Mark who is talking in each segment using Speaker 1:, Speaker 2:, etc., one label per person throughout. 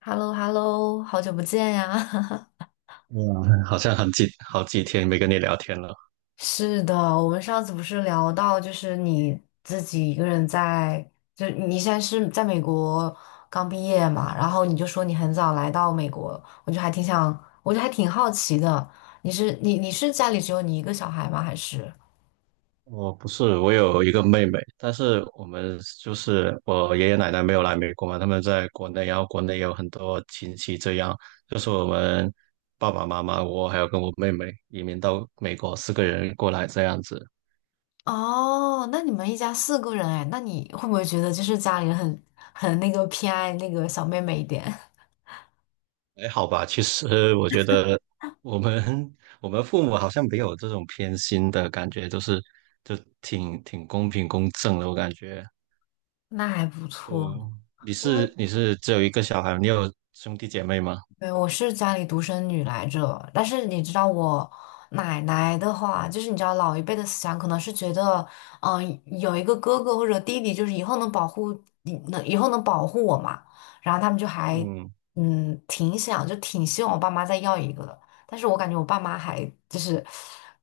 Speaker 1: h e l l o h e l l o 好久不见呀！
Speaker 2: 嗯，好像好几天没跟你聊天了。
Speaker 1: 是的，我们上次不是聊到，就是你自己一个人在，就你现在是在美国刚毕业嘛，然后你就说你很早来到美国，我就还挺想，我就还挺好奇的，你是家里只有你一个小孩吗？还是？
Speaker 2: 我不是，我有一个妹妹，但是我们就是我爷爷奶奶没有来美国嘛，他们在国内，然后国内也有很多亲戚，这样就是我们爸爸妈妈，我还有跟我妹妹移民到美国，四个人过来这样子，
Speaker 1: 哦，那你们一家四个人哎，那你会不会觉得就是家里人很那个偏爱那个小妹妹一点？
Speaker 2: 还好吧。其实我觉得我们 我们父母好像没有这种偏心的感觉，就是就挺公平公正的，我感觉。
Speaker 1: 那还不
Speaker 2: 对，
Speaker 1: 错。
Speaker 2: 你是只有一个小孩，你有兄弟姐妹吗？
Speaker 1: 对，我是家里独生女来着，但是你知道我奶奶的话，就是你知道老一辈的思想可能是觉得，嗯、有一个哥哥或者弟弟，就是以后能保护，能以后能保护我嘛，然后他们就还
Speaker 2: 嗯
Speaker 1: 嗯挺想，就挺希望我爸妈再要一个的，但是我感觉我爸妈还就是，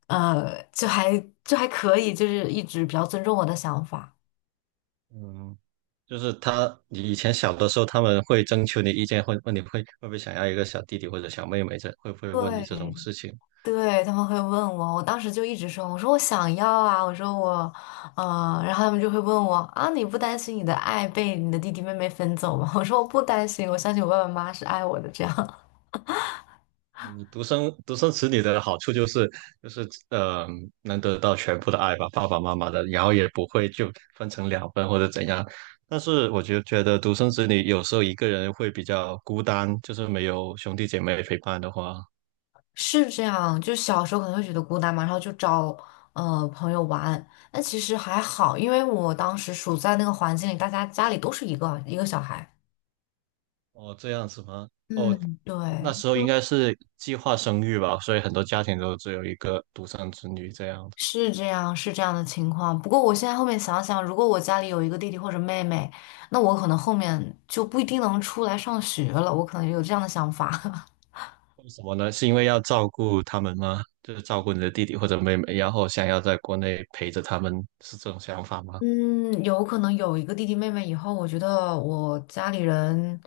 Speaker 1: 就还就还可以，就是一直比较尊重我的想法。
Speaker 2: 嗯，就是他，你以前小的时候，他们会征求你意见，会问你会不会想要一个小弟弟或者小妹妹，这会不会问你
Speaker 1: 对，
Speaker 2: 这种事情？
Speaker 1: 对，他们会问我，我当时就一直说，我说我想要啊，我说我，然后他们就会问我啊，你不担心你的爱被你的弟弟妹妹分走吗？我说我不担心，我相信我爸爸妈妈是爱我的，这样。
Speaker 2: 嗯，独生子女的好处就是就是呃，能得到全部的爱吧，爸爸妈妈的，然后也不会就分成两份或者怎样。但是我就觉得独生子女有时候一个人会比较孤单，就是没有兄弟姐妹陪伴的话。
Speaker 1: 是这样。就小时候可能会觉得孤单嘛，然后就找朋友玩，但其实还好，因为我当时处在那个环境里，大家家里都是一个一个小孩，
Speaker 2: 哦，这样子吗？哦，
Speaker 1: 嗯，
Speaker 2: 那
Speaker 1: 对。
Speaker 2: 时候应该是计划生育吧，所以很多家庭都只有一个独生子女这样的。
Speaker 1: 是这样，是这样的情况。不过我现在后面想想，如果我家里有一个弟弟或者妹妹，那我可能后面就不一定能出来上学了。我可能有这样的想法。
Speaker 2: 为什么呢？是因为要照顾他们吗？就是照顾你的弟弟或者妹妹，然后想要在国内陪着他们，是这种想法吗？
Speaker 1: 嗯，有可能有一个弟弟妹妹以后，我觉得我家里人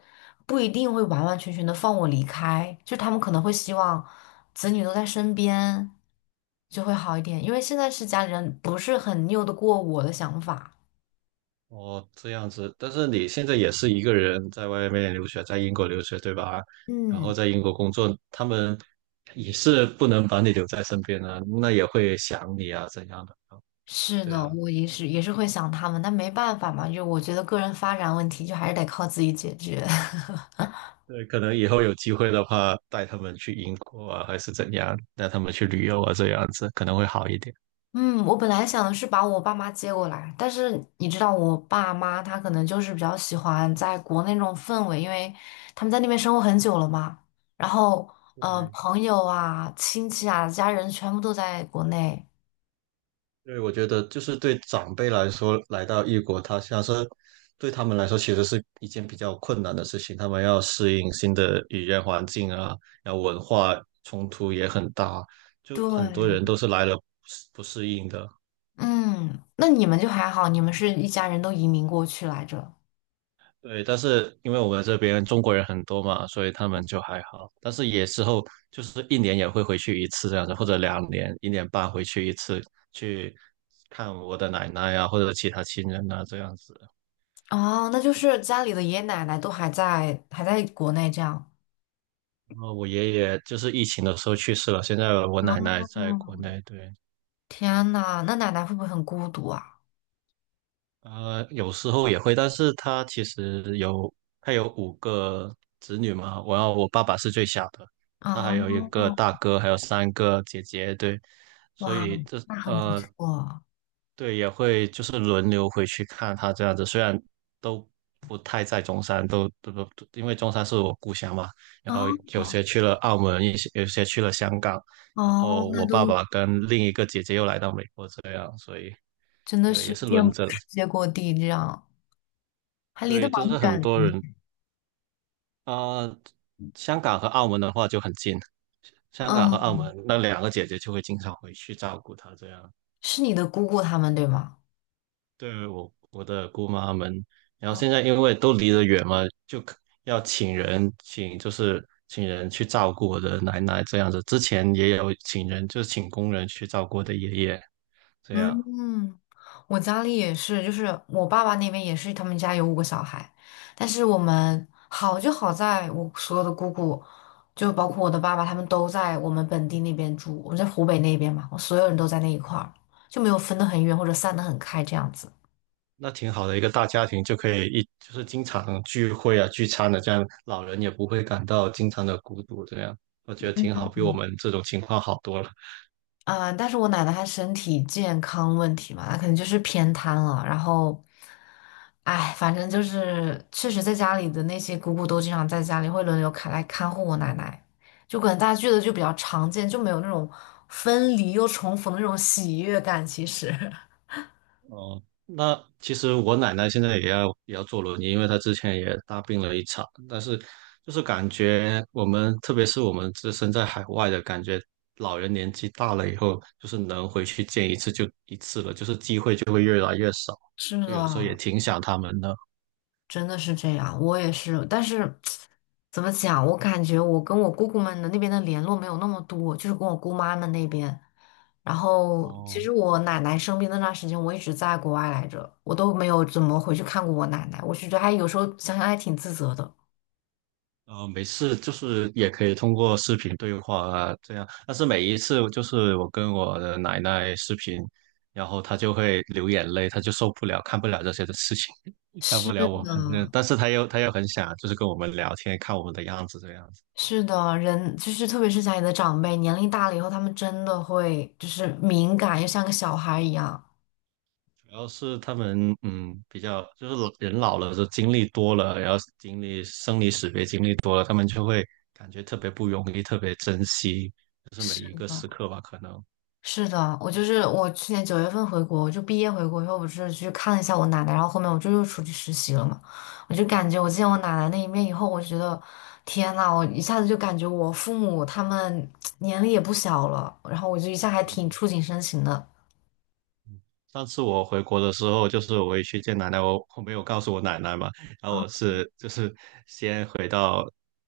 Speaker 1: 不一定会完完全全的放我离开，就他们可能会希望子女都在身边，就会好一点。因为现在是家里人不是很拗得过我的想法。
Speaker 2: 哦，这样子。但是你现在也是一个人在外面留学，在英国留学，对吧？然
Speaker 1: 嗯。
Speaker 2: 后在英国工作，他们也是不能把你留在身边的，那也会想你啊，怎样的？
Speaker 1: 是
Speaker 2: 对
Speaker 1: 的，
Speaker 2: 啊。
Speaker 1: 我也是会想他们，但没办法嘛，就我觉得个人发展问题就还是得靠自己解决。
Speaker 2: 对，可能以后有机会的话，带他们去英国啊，还是怎样，带他们去旅游啊，这样子可能会好一点。
Speaker 1: 嗯，我本来想的是把我爸妈接过来，但是你知道，我爸妈他可能就是比较喜欢在国内那种氛围，因为他们在那边生活很久了嘛。然后，
Speaker 2: 对，
Speaker 1: 朋友啊、亲戚啊、家人全部都在国内。
Speaker 2: 对，我觉得就是对长辈来说，来到异国他乡是对他们来说其实是一件比较困难的事情，他们要适应新的语言环境啊，然后文化冲突也很大，就很多
Speaker 1: 对，
Speaker 2: 人都是来了不适应的。
Speaker 1: 嗯，那你们就还好，你们是一家人都移民过去来着。
Speaker 2: 对，但是因为我们这边中国人很多嘛，所以他们就还好。但是也之后就是一年也会回去一次这样子，或者两年、一年半回去一次，去看我的奶奶啊，或者其他亲人啊这样子。
Speaker 1: 哦，那就是家里的爷爷奶奶都还在国内这样。
Speaker 2: 然后我爷爷就是疫情的时候去世了，现在我奶奶在国
Speaker 1: 嗯，
Speaker 2: 内。对，
Speaker 1: 天呐，那奶奶会不会很孤独啊？
Speaker 2: 呃，有时候也会，但是他其实有，他有五个子女嘛，我爸爸是最小的，他还有
Speaker 1: 哦，
Speaker 2: 一个大哥，还有三个姐姐，对，所
Speaker 1: 哇，
Speaker 2: 以这
Speaker 1: 那很不
Speaker 2: 呃，
Speaker 1: 错。
Speaker 2: 对，也会就是轮流回去看他这样子，虽然都不太在中山，都都都，因为中山是我故乡嘛，然后
Speaker 1: 哦
Speaker 2: 有些去了澳门，有些去了香港，然
Speaker 1: 哦，
Speaker 2: 后
Speaker 1: 那
Speaker 2: 我爸
Speaker 1: 都
Speaker 2: 爸跟另一个姐姐又来到美国这样，所以
Speaker 1: 真的
Speaker 2: 对，
Speaker 1: 是
Speaker 2: 也是
Speaker 1: 遍
Speaker 2: 轮
Speaker 1: 布
Speaker 2: 着。
Speaker 1: 世界各地，这样还离得
Speaker 2: 对，
Speaker 1: 蛮
Speaker 2: 就是很
Speaker 1: 远的。
Speaker 2: 多人啊、呃香港和澳门的话就很近，香港和澳
Speaker 1: 嗯，
Speaker 2: 门那两个姐姐就会经常回去照顾她，这样
Speaker 1: 是你的姑姑他们对吗？
Speaker 2: 对我的姑妈们。然后现在因为都离得远嘛，就是请人去照顾我的奶奶这样子。之前也有请人，就是请工人去照顾我的爷爷这样。
Speaker 1: 嗯，我家里也是，就是我爸爸那边也是，他们家有5个小孩，但是我们好就好在我所有的姑姑，就包括我的爸爸，他们都在我们本地那边住，我们在湖北那边嘛，我所有人都在那一块儿，就没有分得很远或者散得很开这样子。
Speaker 2: 那挺好的一个大家庭，就可以一就是经常聚会啊、聚餐的，这样老人也不会感到经常的孤独，这样我觉得挺好，比我们这种情况好多了。
Speaker 1: 嗯，但是我奶奶她身体健康问题嘛，她可能就是偏瘫了。然后，哎，反正就是确实在家里的那些姑姑都经常在家里会轮流看护我奶奶，就可能大家聚的就比较常见，就没有那种分离又重逢的那种喜悦感。其实。
Speaker 2: 哦，那其实我奶奶现在也要坐轮椅，因为她之前也大病了一场，但是就是感觉我们，特别是我们自身在海外的感觉，老人年纪大了以后，就是能回去见一次就一次了，就是机会就会越来越少，
Speaker 1: 是
Speaker 2: 就有时候也
Speaker 1: 的，
Speaker 2: 挺想他们的。
Speaker 1: 真的是这样，我也是，但是怎么讲，我感觉我跟我姑姑们的那边的联络没有那么多，就是跟我姑妈们那边。然后，其
Speaker 2: 哦。
Speaker 1: 实我奶奶生病那段时间，我一直在国外来着，我都没有怎么回去看过我奶奶。我是觉得有时候想想还挺自责的。
Speaker 2: 呃，没事，就是也可以通过视频对话啊，这样。但是每一次就是我跟我的奶奶视频，然后她就会流眼泪，她就受不了，看不了这些的事情，看
Speaker 1: 是
Speaker 2: 不了我
Speaker 1: 的，
Speaker 2: 们。但是她又很想就是跟我们聊天，看我们的样子这样子。
Speaker 1: 是的，人就是特别是家里的长辈，年龄大了以后，他们真的会就是敏感，又像个小孩一样。
Speaker 2: 主要是他们比较就是老人老了，就经历多了，然后经历生离死别经历多了，他们就会感觉特别不容易，特别珍惜，就是每
Speaker 1: 是
Speaker 2: 一个
Speaker 1: 的。
Speaker 2: 时刻吧，可能。
Speaker 1: 是的，我就是我去年9月份回国，我就毕业回国以后，我是去看了一下我奶奶，然后后面我就又出去实习了嘛。我就感觉我见我奶奶那一面以后，我觉得天呐，我一下子就感觉我父母他们 年龄也不小了，然后我就一下还挺
Speaker 2: 嗯。
Speaker 1: 触景生情的。
Speaker 2: 上次我回国的时候，就是我回去见奶奶，我没有告诉我奶奶嘛，然后
Speaker 1: 啊，
Speaker 2: 我是就是先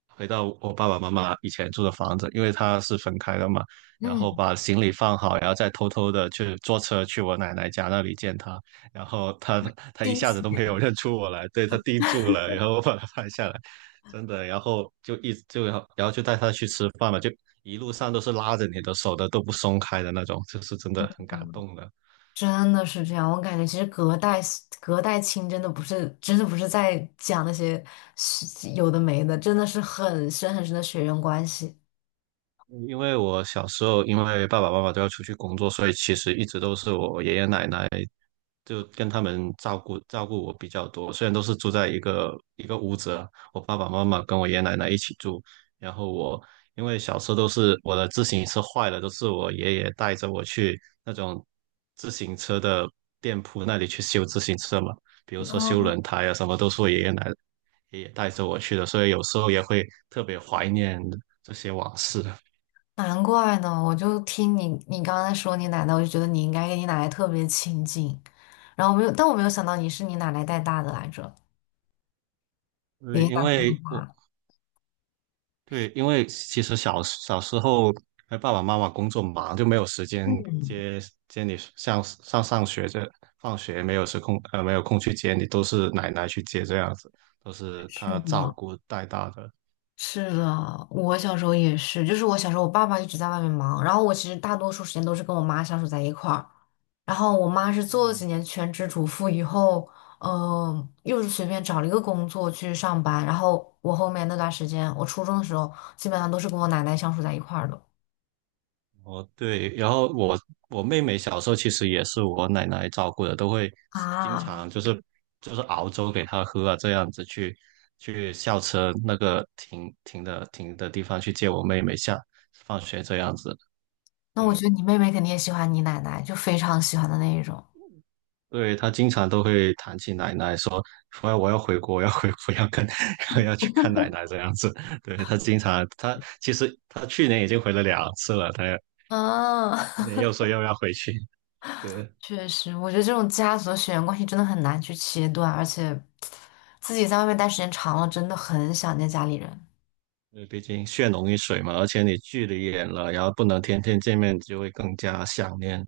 Speaker 2: 回到我爸爸妈妈以前住的房子，因为他是分开的嘛，然
Speaker 1: 嗯，
Speaker 2: 后把行李放好，然后再偷偷的去坐车去我奶奶家那里见她，然后她一
Speaker 1: 惊
Speaker 2: 下子
Speaker 1: 喜。
Speaker 2: 都没有认出我来，对她定住了，然后我把她拍下来，真的，然后就一就然后然后就带她去吃饭嘛，就一路上都是拉着你的手的，都不松开的那种，就是真的很感动的。
Speaker 1: 真的是这样，我感觉其实隔代亲真的不是在讲那些有的没的，真的是很深很深的血缘关系。
Speaker 2: 因为我小时候，因为爸爸妈妈都要出去工作，所以其实一直都是我爷爷奶奶就跟他们照顾我比较多。虽然都是住在一个屋子啊，我爸爸妈妈跟我爷爷奶奶一起住。然后我因为小时候都是我的自行车坏了，都是我爷爷带着我去那种自行车的店铺那里去修自行车嘛，比如说修轮胎啊什么，都是我爷爷奶奶爷爷带着我去的，所以有时候也会特别怀念这些往事。
Speaker 1: 难怪呢，我就听你刚才说你奶奶，我就觉得你应该跟你奶奶特别亲近，然后没有，但我没有想到你是你奶奶带大的来着，爷
Speaker 2: 对，
Speaker 1: 爷奶
Speaker 2: 因
Speaker 1: 奶带
Speaker 2: 为我
Speaker 1: 大。
Speaker 2: 对，因为其实小时候，哎，爸爸妈妈工作忙，就没有时间
Speaker 1: 嗯，
Speaker 2: 接接你上学放学没有空去接你，都是奶奶去接这样子，都是
Speaker 1: 是
Speaker 2: 她照
Speaker 1: 的，
Speaker 2: 顾带大的。
Speaker 1: 是的，我小时候也是，就是我小时候我爸爸一直在外面忙，然后我其实大多数时间都是跟我妈相处在一块儿，然后我妈是做了几
Speaker 2: 嗯
Speaker 1: 年全职主妇以后，又是随便找了一个工作去上班，然后我后面那段时间，我初中的时候基本上都是跟我奶奶相处在一块儿的。
Speaker 2: 哦，对，然后我妹妹小时候其实也是我奶奶照顾的，都会经
Speaker 1: 啊，
Speaker 2: 常就是熬粥给她喝啊，这样子去校车那个停的地方去接我妹妹放学这样子。
Speaker 1: 那我觉
Speaker 2: 对，
Speaker 1: 得你妹妹肯定也喜欢你奶奶，就非常喜欢的那一种。
Speaker 2: 对，她经常都会谈起奶奶说，我要回国，我要回国，要跟 要去看奶奶这样子。对，她经常，她其实她去年已经回了两次了，她
Speaker 1: 嗯，
Speaker 2: 今年又说又要回去。对，
Speaker 1: 确实，我觉得这种家族的血缘关系真的很难去切断，而且自己在外面待时间长了，真的很想念家里人。
Speaker 2: 因为毕竟血浓于水嘛，而且你距离远了，然后不能天天见面，就会更加想念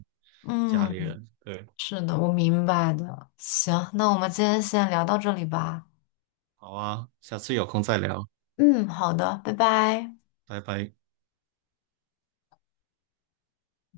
Speaker 2: 家里
Speaker 1: 嗯，
Speaker 2: 人。对，
Speaker 1: 是的，我明白的。行，那我们今天先聊到这里吧。
Speaker 2: 好啊，下次有空再聊，
Speaker 1: 嗯，好的，拜拜。
Speaker 2: 拜拜。